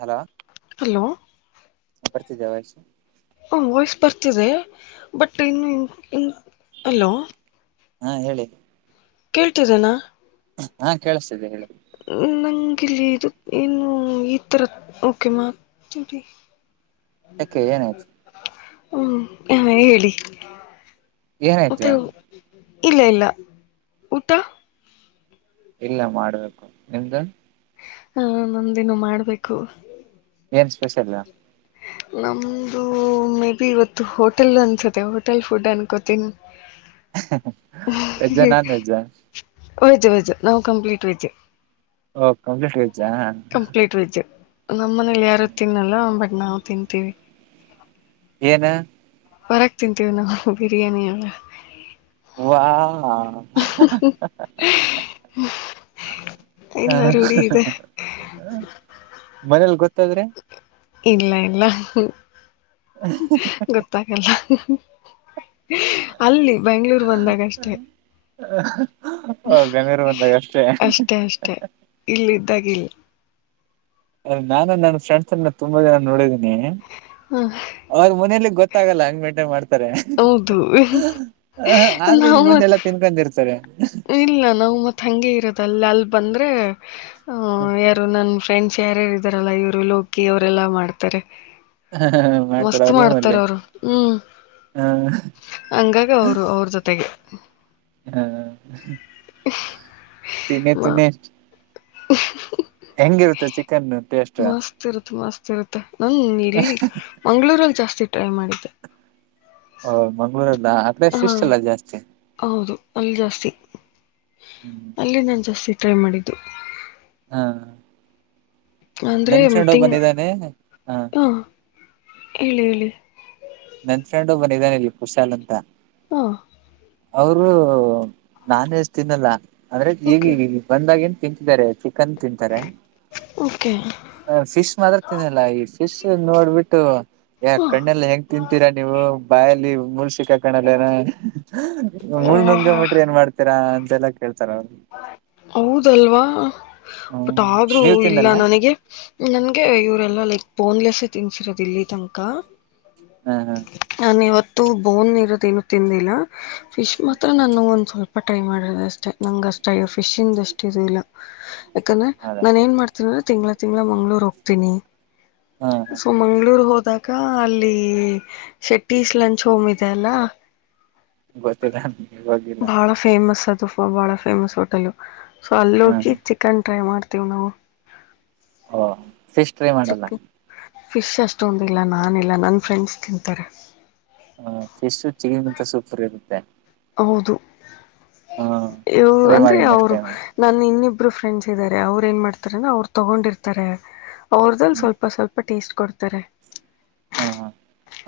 Hello hello ಬರ್ತಿದೆ voice ಹ voice ಬರ್ತಿದೆ ಬಟ್ ಇನ್ನು ಅಲ್ಲೋ ಹಾ ಹೇಳಿ ಕೇಳ್ತರೇನಾ ಹಾ ಕೇಳಿಸ್ತಿದೆ ಹೇಳಿ ಕಿಲ್ಲಿ ಇದು ಏನು ಈಥರ ಓಕೆ ಮಾತಡಿ ಯಾಕೆ ಏನಾಯ್ತು ಹ್ಮ ನಾವೇ ಹೇಳಿ ಏನ್ ಮತ್ತೆ ಆತಾ ಇಲ್ಲ ಇಲ್ಲ ಊಟ ಇಲ್ಲ ಮಾಡ್ಬೇಕು ನಿಮ್ದು ಹ ನಮ್ದೇನ್ನು ಮಾಡ್ಬೇಕು ಏನ್ ಸ್ಪೆಷಲ್ಯಾ ನಮ್ದು ಮೇ ಬಿ ಇವತ್ತು ಹೋಟೆಲ್ ಅನ್ಸತ್ತ ಹೋಟೆಲ್ ಫುಡ್ ಅನ್ಕೋತೀನಿ ವೆಜ್ಜಾ ನಾನ್ ವೆಜ್ಜಾ ವೆಜ್ ವೆಜ್ ನಾವು ಕಂಪ್ಲೀಟ್ ವೆಜ್ ಓ ಕಂಪ್ಲೀಟ್ ವೆಜ್ ಕಂಪ್ಲೀಟ್ ವೆಜ್ ನಮ್ಮ ಮನೇಲಿ ಯಾರು ತಿನ್ನಲ್ಲ ಬಟ್ ನಾವು ತಿಂತೀವಿ ಏನು ಬರಕ್ ತಿಂತೀವಿ ನಾವು ಬಿರಿಯಾನಿಳ ವಾ ಹ ಇಲ್ಲ ರೂಢಿ ಇದೆ ಮನೇೆಯಲ್ಲಿ ಗೊತ್ತ ಇಲ್ಲ ಇಲ್ಲ ಗೊತ್ತಾ ಕಲ್ಲ ಅಲ್ಲಿ ಬೆಂಗಳೂರು ಬಂದಾಗ ಅಷ್ಟೆ ಗಂಗರು ಬಂದಾಗ ಅಷ್ಟೇ ಅಷ್ಟೆ ಅಷ್ಟೆ ಇಲ್ಲ್ದಾಗಲ್ಲ ಅ ನಾನು ನನ್ನ ಫ್ರೆಂಡ್ಸ್ ತುಂಬಾ ಜಿನ ನೋಡಿದೀನಿ ಹ ಅವ್ರ ಮನೆಯಲ್ಲಿ ಗೊತ್ತ ಲ್ಲ ಹಂಗ ಮಂಟ ಮಾಡತ ಹೌದು ಆದ್ರೆ ನಾವು ಇಲ್ಲಿ ಮುಂದೆ ಮತ್ ಎಲ್ಲ ತಿನ್ಕೊಂಡಿರ್ತಾರೆ ಇಲ್ಲ ನಾವು ಮತ್ ಹಂಗಗೆ ಇರೋದ ಅಲ್ಲಿ ಅಲ್ಲಿ ಬಂದ್ರೆ ಹ ಯಾರು ನನ್ ಫ್ರೆಂಡ್ಸ್ ಯಾರ್ಯಾರ ಇದ್ದಾರಲ್ಲ ಇವ್ರು ಲೋಕಿ ಅವರೆಲ್ಲಾ ಮಾಡ್ತಾರೆ ಹ ಮಾಡ್ತಾರ ಮಸ್ತ್ ಅವ್ರ ರೂಮ್ ಮಾಡ್ತಾರ ಅಲ್ಲಿ ಅವರು ಹ್ಮ್ ಹ ಹಂಗಾಗ ಅವರು ಅವ್ರ ಜೊತೆಗೆ ಹಾ ತಿನ್ನಿ ತಿನ್ನಿ ಹ ಹೆಂಗಿರುತ್ತೆ ಚಿಕನ್ ಟೇಸ್ಟ್ ರುತ್ತೆ ನನ್ ಇಲ್ಲಿ ಮಂಗ್ಗಳೂರಲ್ಲಿ ಜಾಸ್ತಿ ಟ್ರೈ ಮಾಡಿದ್ದೆ ಹಓ ಮಂಗ್ಳೂರಲ್ಲ ಆ ಕಡೆ ಹಾ ಫಿಶ್ ಅಲ್ಲ ಜಾಸ್ತಿ ಹೌದು ಅಲ್ಲಿ ಜಾಸ್ತಿ ಹ್ಮ್ ಅಲ್ಲಿ ನಾನು ಜಾಸ್ತಿ ಟ್ರೈ ಮಾಡಿದ್ದು ಹಾ ಅಂದ್ರೆ ಎಮಂಗ್ ಹ ಹಾ ಹೇಳಿ ಹೇಳಿ ನನ್ ಫ್ರೆಂಡ್ ಒಬ್ಬರ ಇದಾನ ಇಲ್ಲಿ ಕುಶಾಲ್ ಅಂತ ಹಾ ಅವರು ನಾನೇಷ್ಟ ತಿನ್ನಲ್ಲ ಅಂದ್ರೆ ಓಕೆ ಈಗಗ ಬಂದಾಗಿನ್ ತಿಂತಿದಿದ್ದಾರೆ ಕನ್ ತಿಂತಾರೆ ಓಕೆ ಫಿಶ್ ಮಾತ್ರ ತಿನ್ನಲ್ಲ ಈ ಫಿಶ್ ನೋಡ್ಬಿಟ್ಟ ಯಾ ಹಾಂ ಕಣ್ಣೆಲ್ಲ ಹೆಂಗ ಕ್ಕ ನೀವು ಬಾಯಲ್ಲಿ ಮುಳ್ಸಿ ಕಕ್ಕಣಕ ಏನ [unintelligible] ಮುಳ್ ನುಂಗ ಮಿಟ್ರೆ ಏನ್ ಮಾಡ್ತೀರಾ ಅಂತೆಲ್ಲಾ ಕೇಳ್ತಾರ ಅವರು. [unintelligible] ಹೌದಲ್ವಾ. ಹ್ ಹ್ಮ್ ಬಟ್ ಆದ್ರೂ ನೀವ್ ಇಲ್ಲ ತಿನ್ನಲ್ಲ ನನಿಗೆ ನನ್ಗೆ ಇವರೆಲ್ಲ ಲೆಕ್ಕ ಬೋನ್ಲೆಸ್ಸೇ ತಿನ್ಸಿರದು ಇಲ್ಲಿ ತನ್ಕ ಹ ಹ ನನ್ ಇವತ್ತ್ ತ್ತು ಬೋನ್ ಇರೋದ್ ಏನು ತಿಂದಿಲ್ಲ ಹ್ ಫಿಶ್ ಮಾತ್ರ ನಾನು ಒಂದ್ ಸ್ವಲ್ಪ ಅಪ ಟೈ ಮಾಡದಷ್ಟೇ ನಂಗ್ ಅಷ್ಟ ಫಿಶಿಂದ ಅಷ್ಟ್ ಇಸಿ ಇಲ್ಲ. ಯಾಕನ್ನ ಹೌದ ನಾನ್ ಏನ್ ಮಾಡ್ತೀನ ತಿಂಗ್ಳ ತಿಂಗ್ಳ ಮಂಗ್ಳೂರ್ ಹೋಗ್ತಿನಿ. ಹ ಹ ಸೊ ಮಂಗ್ಳೂರು ಅದ್ ದಗಾ ಅಲ್ಲೀ ಶೆಟ್ಟೀಸ್ ಲಂಚ್ ಹೋಮ್ ಇದೆ ಅಲ್ಲ. ಗೊತ್ತಿದಹ್ನ್ ಭಾಳ ಫೇಮಸ್ ಅದು ಫ ಬಹಳ ಫೇಮಸ್ ಹೋಟೆಲ್ ಸೊ ಹ್ಮ್ ಅಲ್ಲೋಗಿ ಹ್ಮ್ ಚಿಕನ್ ಟ್ರೈ ಮಾಡ್ತ ತಿವ್ ನವು. ಓ ಸಿಸ್ ಟ್ರೈ ಮಾಡಲ್ಲ. ಚಿಕ್ಕ ಫಿಶ್ ಅಷ್ಟೊಂದಿಲ್ಲ ನಾನ್ ಇಲ್ಲ ನನ್ ಫ್ರೆಂಡ್ಸ್ ತಿಂತಾರೆ. ಹ ಫಿಶ್ಶು ಚಿಕನ್ಗಿಂತ ಸೂಪರ್ ಇರುತ್ತೆ. ಹೌದು ಹ [inaudible] ಯೂ ಟ್ರೈ ಅಂದ್ರೆ ಮಾಡಿ ನೆಕ್ಸ್ಟ್ ಅವ್ರು ಟೈಮ್ ನಾನ್ ಇನ್ನಿಬ್ ಇಬ್ರು ಫ್ರೆಂಡ್ಸ್ ಇದ್ದಾರೆ ಅವ್ರು ಏನ್ ಮಾಡ್ತಾರೆ ಅವ್ರು ತಗೊಂಡಿರ್ತಾರೆ ಅವ್ರ್ದ್ರಲ್ ಹ್ಮ್ ಸ್ವಲ್ಪ ಸ್ವಲ್ಪ ಟೇಸ್ಟ್ ಕೊಡ್ತರೆ. ಹ ಹಾ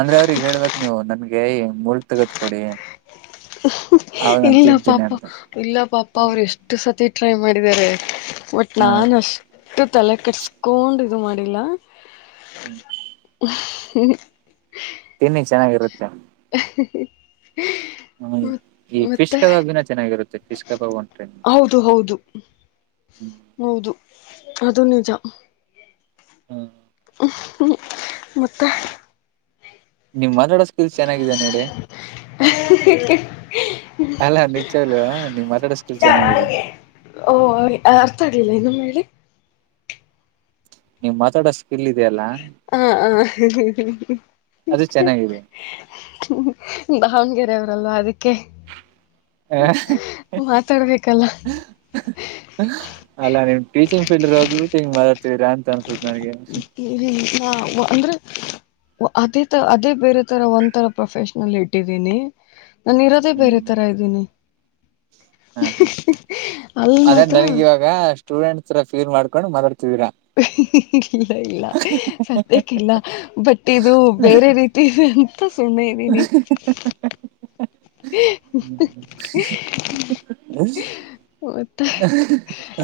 ಅಂದ್ರೆ ಅವ್ರಿಗ್ ಹೇಳ್ಬೇಕ್ ನೀವು ನಮ್ಗೇ ಇ ಮೂಳ್ ತೆಗೆದ್ ಕೊಡಿ. ಹ್ ಹ್ ಅವಾಗ ನಾನ್ ಇಲ್ಲ ತಿಂತೀನಿ ಪಾಪ ಅಂತ ಇಲ್ಲ ಪಾಪ ಅವ್ರ ಎಷ್ಟು ಸತಿ. ಟ್ರೈ ಮಾಡಿದ್ದಾರೆ ಬಟ್ ಹ ನಾನು ಅಷ್ಟು ತಲೆ ಕಟ್ಸ್ಕೋನ್ಡ್ ಇದು ಮಾಡಿಲ್ಲ. ಹ [unintelligible] ತಿನ್ನಿ ಚೆನ್ನಾಗಿರುತ್ತೆ. ಹ ಇ ಈ ಫಿಶ್ ಮತ್ತೆ ಕಬಾಬ್ ಇನ್ನ ಚೆನ್ನಾಗಿರುತ್ತೆ ಫಿಶ್ ಕಬಾಬ್ ಒಂದ್ ಟ್ರೈ ಮಾಡಿ. ಹೌದು ಹೌದು ಹ್ಮ್. ಹೌದು ಅದು ನಿಜ. ಹಾ. [unintelligible] ಮತ್ತೆ. ನಿಮ್ ಮಾತಾಡ ಸ್ಕಿಲ್ಸ್ ಚೆನ್ನಾಗಿದೆ ನೋಡಿ. ಅಲ್ಲ ನಿಚ್ಚಾಲ್ಲೂ ನೀವ್ ಮಾತಾಡ ಸ್ಕೀಲ್ ಚೆನ್ನಾಗಿದೆ. ಓ ಅವ್ರಿ ಆರ್ಥ ಆಗ್ಲಿಲ್ಲ ಇನ್ನೊಮ್ಮೇಳಿ. ನೀಮ್ ಮಾತಾಡೋ ಸ್ಕಿಲ್ ಇದೆಯಲ್ಲಾ. ಹ ಹ. [unintelligible] ಅದು ಚೆನ್ನಾಗಿದೆ. [unintelligible] ಬಾವನ್ಗೆರೆ ಅವ್ರಲ್ವಾ ಅದಿಕ್ಕೆ. ಏಹ್ [unintelligible] ಹ. ಮಾತಾಡ್ಬೇಕಲ್ಲ ಹ್ ಅಲ್ಲ ನೀಮ್ ಟೀಚಿಂಗ್ ಫೀಲ್ಡ್ ಇರೋಗೂ ಹೋಗ್ಬಿಟ್ಟು ಹಿಂಗ್ ಮಾತಾಡ್ತೀದಿರಾ ಅಂತ ಅನ್ಸ್ [unintelligible] ಒ ಅದೇ ತ ಅದೇ ಬೇರೆ ತರ ಒಂತರ ಪ್ರೊಫೆಷ್ನಲ್ ಇಟ್ಟಿದಿನೀ. ನಾನು ಇರೋದೆ ಬೇರೆ ತರ ಇದ್ದೀನಿ. ಹ ಹ ಅಲ್ಲಿ ಅದ್ರೆ ಮಾತ್ರ ನನಿಗ್ ಇವಾಗ ಸ್ಟೂಡೆಂಟ್ ಸ್ರ ಫೀಲ್ ಮಾಡ್ಕೊಂಡು ಮತಾಡ್ [unintelligible] ಇಲ್ಲ ಇಲ್ಲ ಸತ್ಯಕ್ಕಿಲ್ಲ ಬಟ್ ಇದು ಬೇರೆ ರೀತಿನೆ ಅಂತ್ ತ್ತು ಸಮ್ನೆ ಇದಿನಿ. [unintelligible] ಒರ್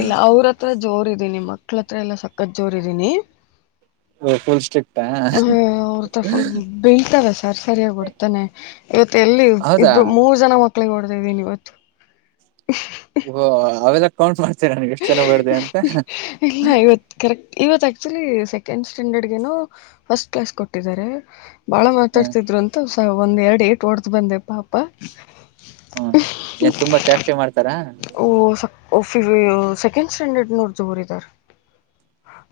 ಇಲ್ಲ ಅವ್ರ್ ಹತ್ರ ಜೋರ್ ಇದೀನಿ ಮಕ್ಳ ಹತ್ರ ಎಲ್ಲ ಸಕ್ಕತ್ ಜೋರ್ ಇದಿನಿ. ಒಕೋಸ್ಟೆಕ್ ಹಯೋ ಅವ್ರ್ತ ಫುಲ್ ಬೆಳ್ತವೆ ಸರ್ ಸರಿಯಾಗ್ ಒಡ್ತಾನೆ ಇವತ್ತ್ ಎಲ್ಲಿ. ಹೌದಾ ಇಬ್ರ್ ಮೂರ್ ಜನ ಮಕ್ಳಿಗೆ ಹೊಡ್ದಿದೀನ್ ಇವತ್ತು. ಓ ಅವೆಲ್ಲ ಕೌಂಟ್ ಮಾಡ್ತೇರ ನೀವ್ ಎಷ್ಟ್ ಚೆನ್ನ ಓಡ್ದೆ ಅಂತ. ಇಲ್ಲ [unintelligible] ಇವತ್ ಕರೆಕ್ಟ್ ಇವತ್ ಆಕ್ಚುಲಿ ಸೆಕೆಂಡ್ ಸ್ಟ್ಯಾಂಡರ್ಡ್ಗೆನೋ ಫಸ್ಟ್ ಕ್ಲಾಸ್ ಕೊಟ್ಟಿದ್ದಾರೆ. ಬಾಳ ಹಾ ಮಾತಾಡ್ತಿದ್ರು ಅಂತುಸ ಒಂದ್ ಎರಡ್ ಏಟ್ ಹೊಡ್ದು ಬಂದೆ ಪಾಪ. ಹಾ ಏನ್ ತುಂಬಾ ಚೇಷ್ಟೆ ಮಾಡ್ತಾರಾ ಓ ಸಫರು ೆೆಂಡ್ ಸ್ಟ್ಯಾಂಡರ್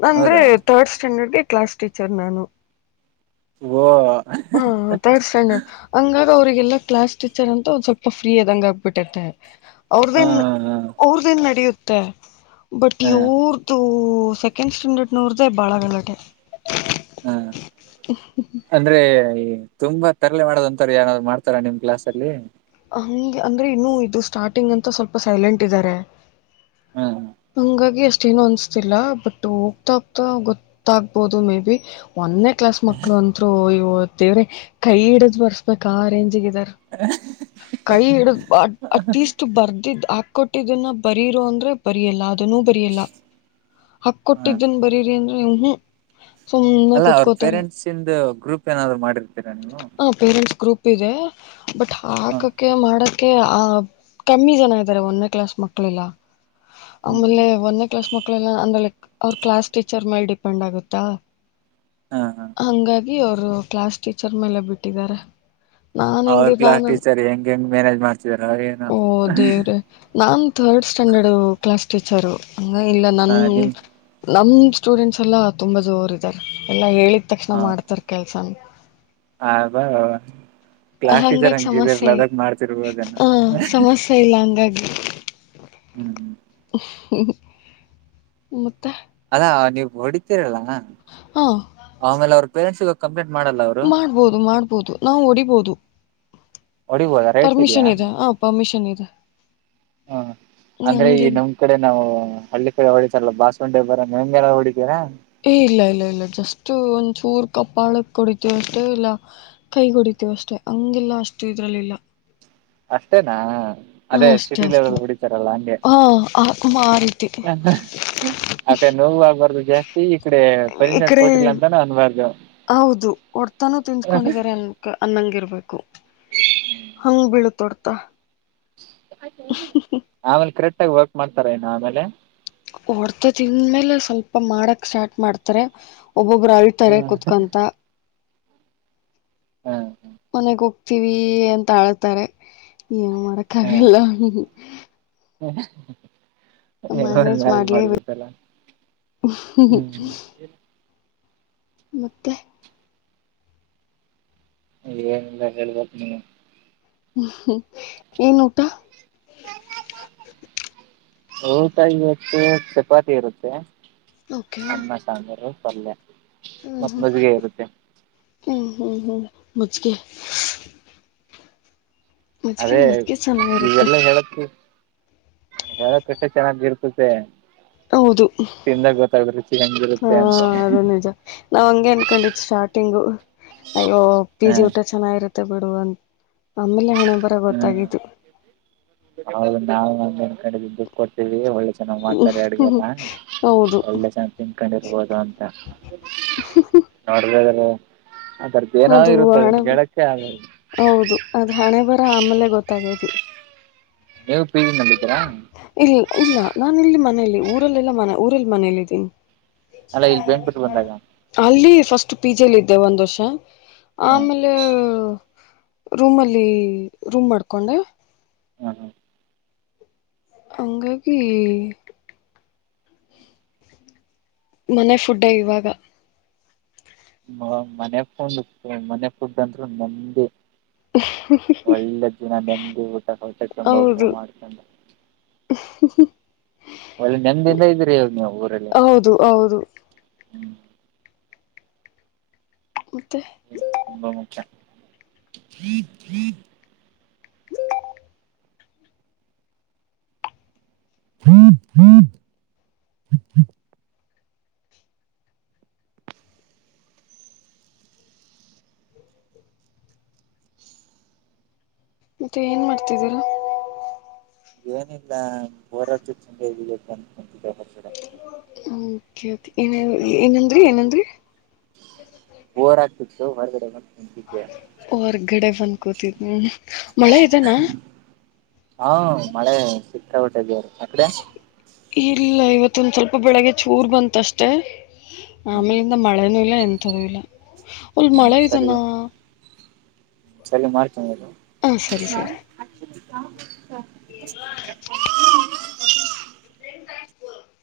ನಂದ್ರೆ ಹೌದಾ ತರ್ಡ್ ಸ್ಟ್ಯಾಂಡರ್ಡ್ ಕ್ಲಾಸ್ ಟೀಚರ್ ನಾನು ಓ ಹಾ ಹ ಥೋಸ್ ಅಣ್ಣ ಹಾಂಗ್ ಅವ್ರರಿಗೆಲ್ಲ ಕ್ಲಾಸ್ ಟೀಚರ್ ಅಂತ ಒಂದ್ ಸ್ವಲ್ಪ ಫ್ರೀ ಅದಂಗ ಆಗ್ಬಿಟ್ಟಿತ್ತತೆ ಅವ್ರದು ಏನ್ ಹಾ ಅವ್ರ ಏನ್ ನಡೆಯುತ್ತೆ ಬಟ್ ಹಾ ಇವ್ರ್ದು ಓ ಸೆಕೆಂಡ್ ಸ್ಟ್ಯಾಂಡರ್ಡ್ ನೂರ್್ದೇ ಬಾಳ ಗಳ್ಳಾಟೆ ಹೂ ಅಂದ್ರೆ ತುಂಬಾ ತರಲೆ ಮಾಡೋದ ಅಂತಾರ ಯಏಾರಾದ್ ಮಾಡ್ತಾರಾ ನಿಮ್ ಕ್ಲಾಸ್ ಅಲ್ಲಿ ಹಗೆ ಅಂದ್ರೆ ಇನ್ನು ಇದು ಸ್ಟಾರ್ಟಿಂಗ್ ಅಂತ ಸ್ವಲ್ಪ ಸೈಲೆಂಟ್ ಇದ್ದಾರೆ ಹಾ ಹಂಗಾಗಿ ಅಷ್ಟೇನು ಅನ್ಸ್ತಿಲ್ಲ ಬಟ್ ಹೋಗ್ತಾ ಹೋಗತಾ ಗೊತ್ತಾಗ್ಬೋದು ಮೇ ಬಿ ಒಂದೇ ಕ್ಲಾಸ್ ಮಕ್ಳು ಅಂತರು ಇವ ದೇವ್ರೆ ಕೈ ಹಿಡಿದ್ ಬರ್ಸ್ಬೇಕ ಆ ರೇಂಜ್ಿಗೆ ಹ ಕೈ ಹಿಡ ಅಟ್ಲೀಸ್ಟ್ ಬರ್ದಿದ್ದ್ ಹಾಕೊಟ್ಟಿದ್ದನ್ನ ಬರಿೀರೋ ಅಂದ್ರೆ ಬರಿಯಲ್ಲ ಅದುನೂ ಬರಿಯಲ್ಲ ಹಕ್ ಹಾ ಕೊಟ್ಟಿದ್ದನ್ ಬರೀರಿ ಅಂದ್ರೆ ನೀ ಹ ಅಲ್ಲ ಅವ್ರ ಪೇರೆಂಟ್ಸ್ ಇಂದ ಗ್ರೂಪ್ ಏನಾದ್ರು ಮಾಡಿರ್ ಹ ಪೇರೆಂಟ್ಸ್ ಗ್ರೂಪ್ ಇದೆ ಬಟ್ ಹಾ ಹಾಕಕ ಮಾಡಕ್ ಆ ಕಮ್ಮಿ ಜನ ಇದ್ದಾರೆ ಒಂದೇ ಕ್ಲಾಸ್ ಮಕ್ಕಳೆಲ್ಲ ಹ್ಮ್ ಆಮೇಲೆ ಒಂದೇ ಕ್ಲಾಸ್ ಮಕ್ ಮಕ್ಕಳ ಅಂದ್ರ ಅವ್ರ ಕ್ಲಾಸ್ ಟೀಚರ್ ಮೇಲೆ ಡಿಪೆಂಡ್ ಆಗುತ್ತಾ ಹಾ ಹಾ ಈ ಅವ್ರು ಕ್ಲಾಸ್ ಟೀಚರ್ ಮೇಲೆ ಬಿಟ್ಟಿದ್ದಾರೆ ನಾನ್ ಅವ್ರ ಕ್ಲಾಸ್ ಹೆಂಗಿದ್ದಾನ ಟೀಚರ್ ಹೆಂಗ್ ಹೆಂಗ್ ಮ್ಯಾನೇಜ್ ಮಾಡ್ತಿದಾರ ಏನೋ ಓ ದೇವ್ರೆ ನಾನ್ ರ್ಡ್ ಸ್ಟ್ಯಾಂಡರ್ಡ್ ಕ್ಲಾಸ್ ಟೀಚರು ಹ ಇಲ್ಲ ನ ಹಾ ನಿಮ್ ನ ಸ್ಟೂಡೆಂಟ್ಸ್ ಎಲ್ಲಾ ತುಂಬಾ ಜೋರ್ ಇದಾರೆ ಎಲ್ಲಾ ಹೇಳಿದ ತಕ್ಷಣ ಮಾಡ್ತಾರೆ ಕೆಲ್ಸನ ಹಾ ಬರ ಹಂಗಾಗಿ ಸಮಸ್ಯೆ ಮಾಡ್ತಿರ್ಬೋದೇನೋ ಹ ಸಮಸ್ಯೆ ಇಲ್ಲ ಹಂಗಾಗಿ ಜ ಹೂ ಹೂ ್ಮ ಹೂ ಮತ್ತೆ ಅಲ್ಲಾ ನೀವು ಹೊಡಿತೀರಲ್ಲ ಹಾ ಆಮೇಲೆ ಅವ್ರ ಪೇರೆಂಟ್ಸಗ ಕಂಪ್ಲೇಂಟ್ ಮಾಡಲ್ಲ ಅವರು ಮಾಡ್ಬೋದು ಮಾಡ್ಬೋದು ನಾವು ಹೊಡಿಬೋದು ಹೊಡಿಬೋದ ರೈಟ್ಸ್ ಇದೆಯಾ ಪರ್ಮಿಷನ್ ಇದೆ ಹ ಪರ್ಮಿಷನ್ ಇದೆ ಹ ಅಂದ್ರೆ ಈ ಹಂಗೇನ್ ನಮ್ ಕಡೆ ನಾವು ಹಳ್ಳಿ ಕಡೆ ಹೊಳ ಎಲ್ಲ ಬಾಸವಂಡಿಬ್ರ ಮೈ ಮೇಲೆ ಎಲ್ಲ ಹೊಡಿತೀರಾ ಏ ಇಲ್ಲ ಇಲ್ಲ ಇಲ್ಲ ಜಸ್ಟ್ ಒಂದ್ ಚೂರ್ ಕಪ್ಪಾಳಕ್ ಕುಡಿತೀವಿ ಅಷ್ಟೆ ಇಲ್ಲ ಕೈ ಕುಡಿತವಿ ಅ ಅಷ್ಟೆ ಹಂಗಿಲ್ಲ ಅಷ್ಟು ಇದ್ರಲ್ಲಿಲ್ಲ ಅಷ್ಟೇನಾ ಹಾಂ ಅದೇ ಅಷ್ಟೇ ಸಿಟಿ ಅಷ್ಟೇ ಲೆವೆಲ್ ಹೊಡಿತಾರಲ್ಲ ಹಂಗೆ ಹಾಂ ಆ ಆ ರೀತಿ ಮತ್ತೆ ನೋವು ಆಾಗಬಾರ್ದು ಜಾಸ್ತಿ ಈ ಕಡೆ ಈ ಪರಿಷತ್ ಕಡೆ ಕೊಟ್ಟಿಲ್ಲ ಅಂತಾನ ಅನ್ಬಾರ್ದು ಹೌದು ಹೊಡ್ತಾನೂ ತಿನ್ಸ್ಕೊಂಡಿದಿದ್ದಾರೆ ಅನ್ ಅನ್ನಂಗಿರ್ಬೇಕು ಹಂಗ ಬೀಳತೊಡ್ತ ಆಮೇಲೆ ಕರೆಕ್ಟ್ ಆಗ ವರ್ಕ್ ಮಾಡ್ತಾರ ನ ಆಮೇಲೆ ಹೊಡ್ತ ತಿಂದ್ಮೇಲೆ ಸ್ವಲ್ಪ ಮಾಡಕ್ ಸ್ಟಾರ್ಟ್ ಮಾಡ್ತಾರೆ ಒಬ್ಬೊಬ್ರು ಅಳ್ತಾರೆ ಕುತ್ಕೊಂತ ಮನೆಗ್ ಹೋಗ್ತೀವಿ ಅಂತ ಆಳ್ತಾರೆ ನ್ ಏನು ಮಾಡಾಕಾಗಲ್ಲ ಹಾ ನಿಮ್ ನೋಡಿ ಮೇಲ್ ಮಾಡ್ಲೇಬೇಕು ಮಾಡ್ಬೇಕಲ್ಲ ಹೂ ಮತ್ತೆ ಏನಿಲ್ಲ ಹೇಳ್ಬೇಕ ನೀವು ಹ್ಮ್ಮ ಏನು ಊಟಾ? ಊಟ ಇವತ್ತು ಚಪಾತಿ ಇರುತ್ತೆ ಓಕೆ ಅನ್ನ ಸಾಂಬಾರು ಪಲ್ಯ. ಹ್ಮ್ ಮತ್ತ ಹ್ಮ್ ಮಜ್ಗೆ ಇರುತ್ತೆ. ಹ್ಮ್ ಹ್ಮ್ ಹ್ಮ್ ಮಜ್ಗೆ ಅದೇ ಚೆನ್ನಾಗಿರುತ್ತೆ ಇವೆಲ್ಲಾ ಹೇಳತ್ತು ಹೇಳಾಕಷ್ಟೆ ಚೆನ್ನಾಗಿರ್ತದೆ ಹೌದು ತಿಂದಾಗ ಗೊತ್ತಗುತ್ತೆ ಹಾ ಅದೇ ನಿಜ ನಾವ್ ಹಂಗೆ ಅನ್ಕೊಂಡಿದ್ ಸ್ಟಾರ್ಟ್ ಸ್ಟಾರ್ಟಿಂಗು ಅಯ್ಯೋ ಪಿ ಹ ಜಿ ಊಟ ಚೆನ್ನಾಗಿರುತ್ತೆ ಬಿಡು ಅಂತ ಆಮೇಲೆ ಹಣ ಬರ ಹ್ಮ್ ಗೊತ್ತಾಗಿದ್ದು ಹೌದು ನಾವ ಒಂದ ಕಡೆ ದುಡ್ ಕೊಡ್ತೀವಿ ಒಳ್ಳೆ ಚೆನ್ನಾಗ್ ಮಾಡ್ತಾರೆ ಅಡ್ಗೆನ ಹೌದು ಒಳ್ಳೆ ಸಂ ತಿಂಗಕಂಡಿರ್ಬೋದು ಅಂತ ನೋಡ್ರ ಅದು ಹಣೆ ಹೇಳಕ್ಕೆ ಆಗಲ್ಲ ಹೌದು ಅದ ಹಣೆ ಬ ಆಮೇಲೆ ಗೊತ್ತಾಗದು ಎ ಇಲ್ಲ ಇಲ್ಲ ನಾನ ಇಲ್ಲಿ ಮನೇೆಯಲ್ಲಿ ಊರಲ್ಲೆಲ್ಲ ಮನೆ ಊರಲ್ಲಿ ಮನೇಲ್ಲಿದ್ದೀನಿ ಅಲ್ಲ ಇಲ್ಲಿ ಬೇನ್ಪುಟ್ಟ ಬಂದಾಗ ಅಲ್ಲಿ ಫಸ್ಟ್ ಪಿ ಜಿ ಲಿದ್ದೆ ಒಂದ್ ವರ್ಷ ಹ್ಮ್ ಆಮೇಲೆ ರೂಮಲ್ಲಿ ರೂಮ್ ಮಾಡ್ಕೊಂಡೆ ಹ್ಮ್ ಹಂಗಾಗಿ ಮನೆ ಫುಡ್ ಇವಾಗ ಮ ಮನೆ ಫುಡ್ ಮನೆ ಫುಡ್ ಅಂತ್ರು ನೇಮ್ದಿ ಒಳ್ಳೆ ದಿನ ದಂಡಿ ಊಟ ಹೊಸ ತಂಬ ಊಟ ಹೌದು ಮಾಡ್ಕೊಂಡು [inaudible] ಒಳ್ಳೆ ನೆಮ್ದಿಂದ ಇದ್ದೀರಿ ಇವಾಗ್ ನೀವು ಊರಲ್ಲಿ ಹೌದು ಹೌದು ಹ್ಮ್ ಮತ್ತೆ ತುಂಬಾ ಮುಖ್ಯ [inaudible] ಮತ್ತೆ ಏನ್ ಮಾಡ್ತಿದ್ದೀರಾ ಏನಿಲ್ಲ ಹೋರಾಟದ ಚಂದ ಇ ಅನ್ಕು [unintelligible] ಓಕೆ ಏನ ಏನಂದ್ರಿ ಏನಂದ್ರಿ ಹೊರ್ ಕಡೆ ಹೊರ್ಗಡೆ ಬಂದ್ಕೂತಿದ್ನಿ ಮಳೆ ಇದನಾ ಹಾ ಮಳೆ ಸಿಕ್ಕಾಪಟ್ಟೆ ಇದೆ ಇಲ್ಲ ಇವತ್ತೊಂದ ಸ್ವಲ್ಪ ಬೆಳಗ್ಗೆ ಚೂರ್ ಬಂತಷ್ಟೇ ಆಮೇಲಿಂದ ಮಳೆನೂ ಇಲ್ಲ ಎಂಥದೂ ಇಲ್ಲ ಒಅಲ್ ಮಳೆ ಸರಿ ಇದಾನ ಸರಿ ಮಾಡ್ತನೀರು ಹಾಂ ಸರಿ ಸರಿ [unintelligible]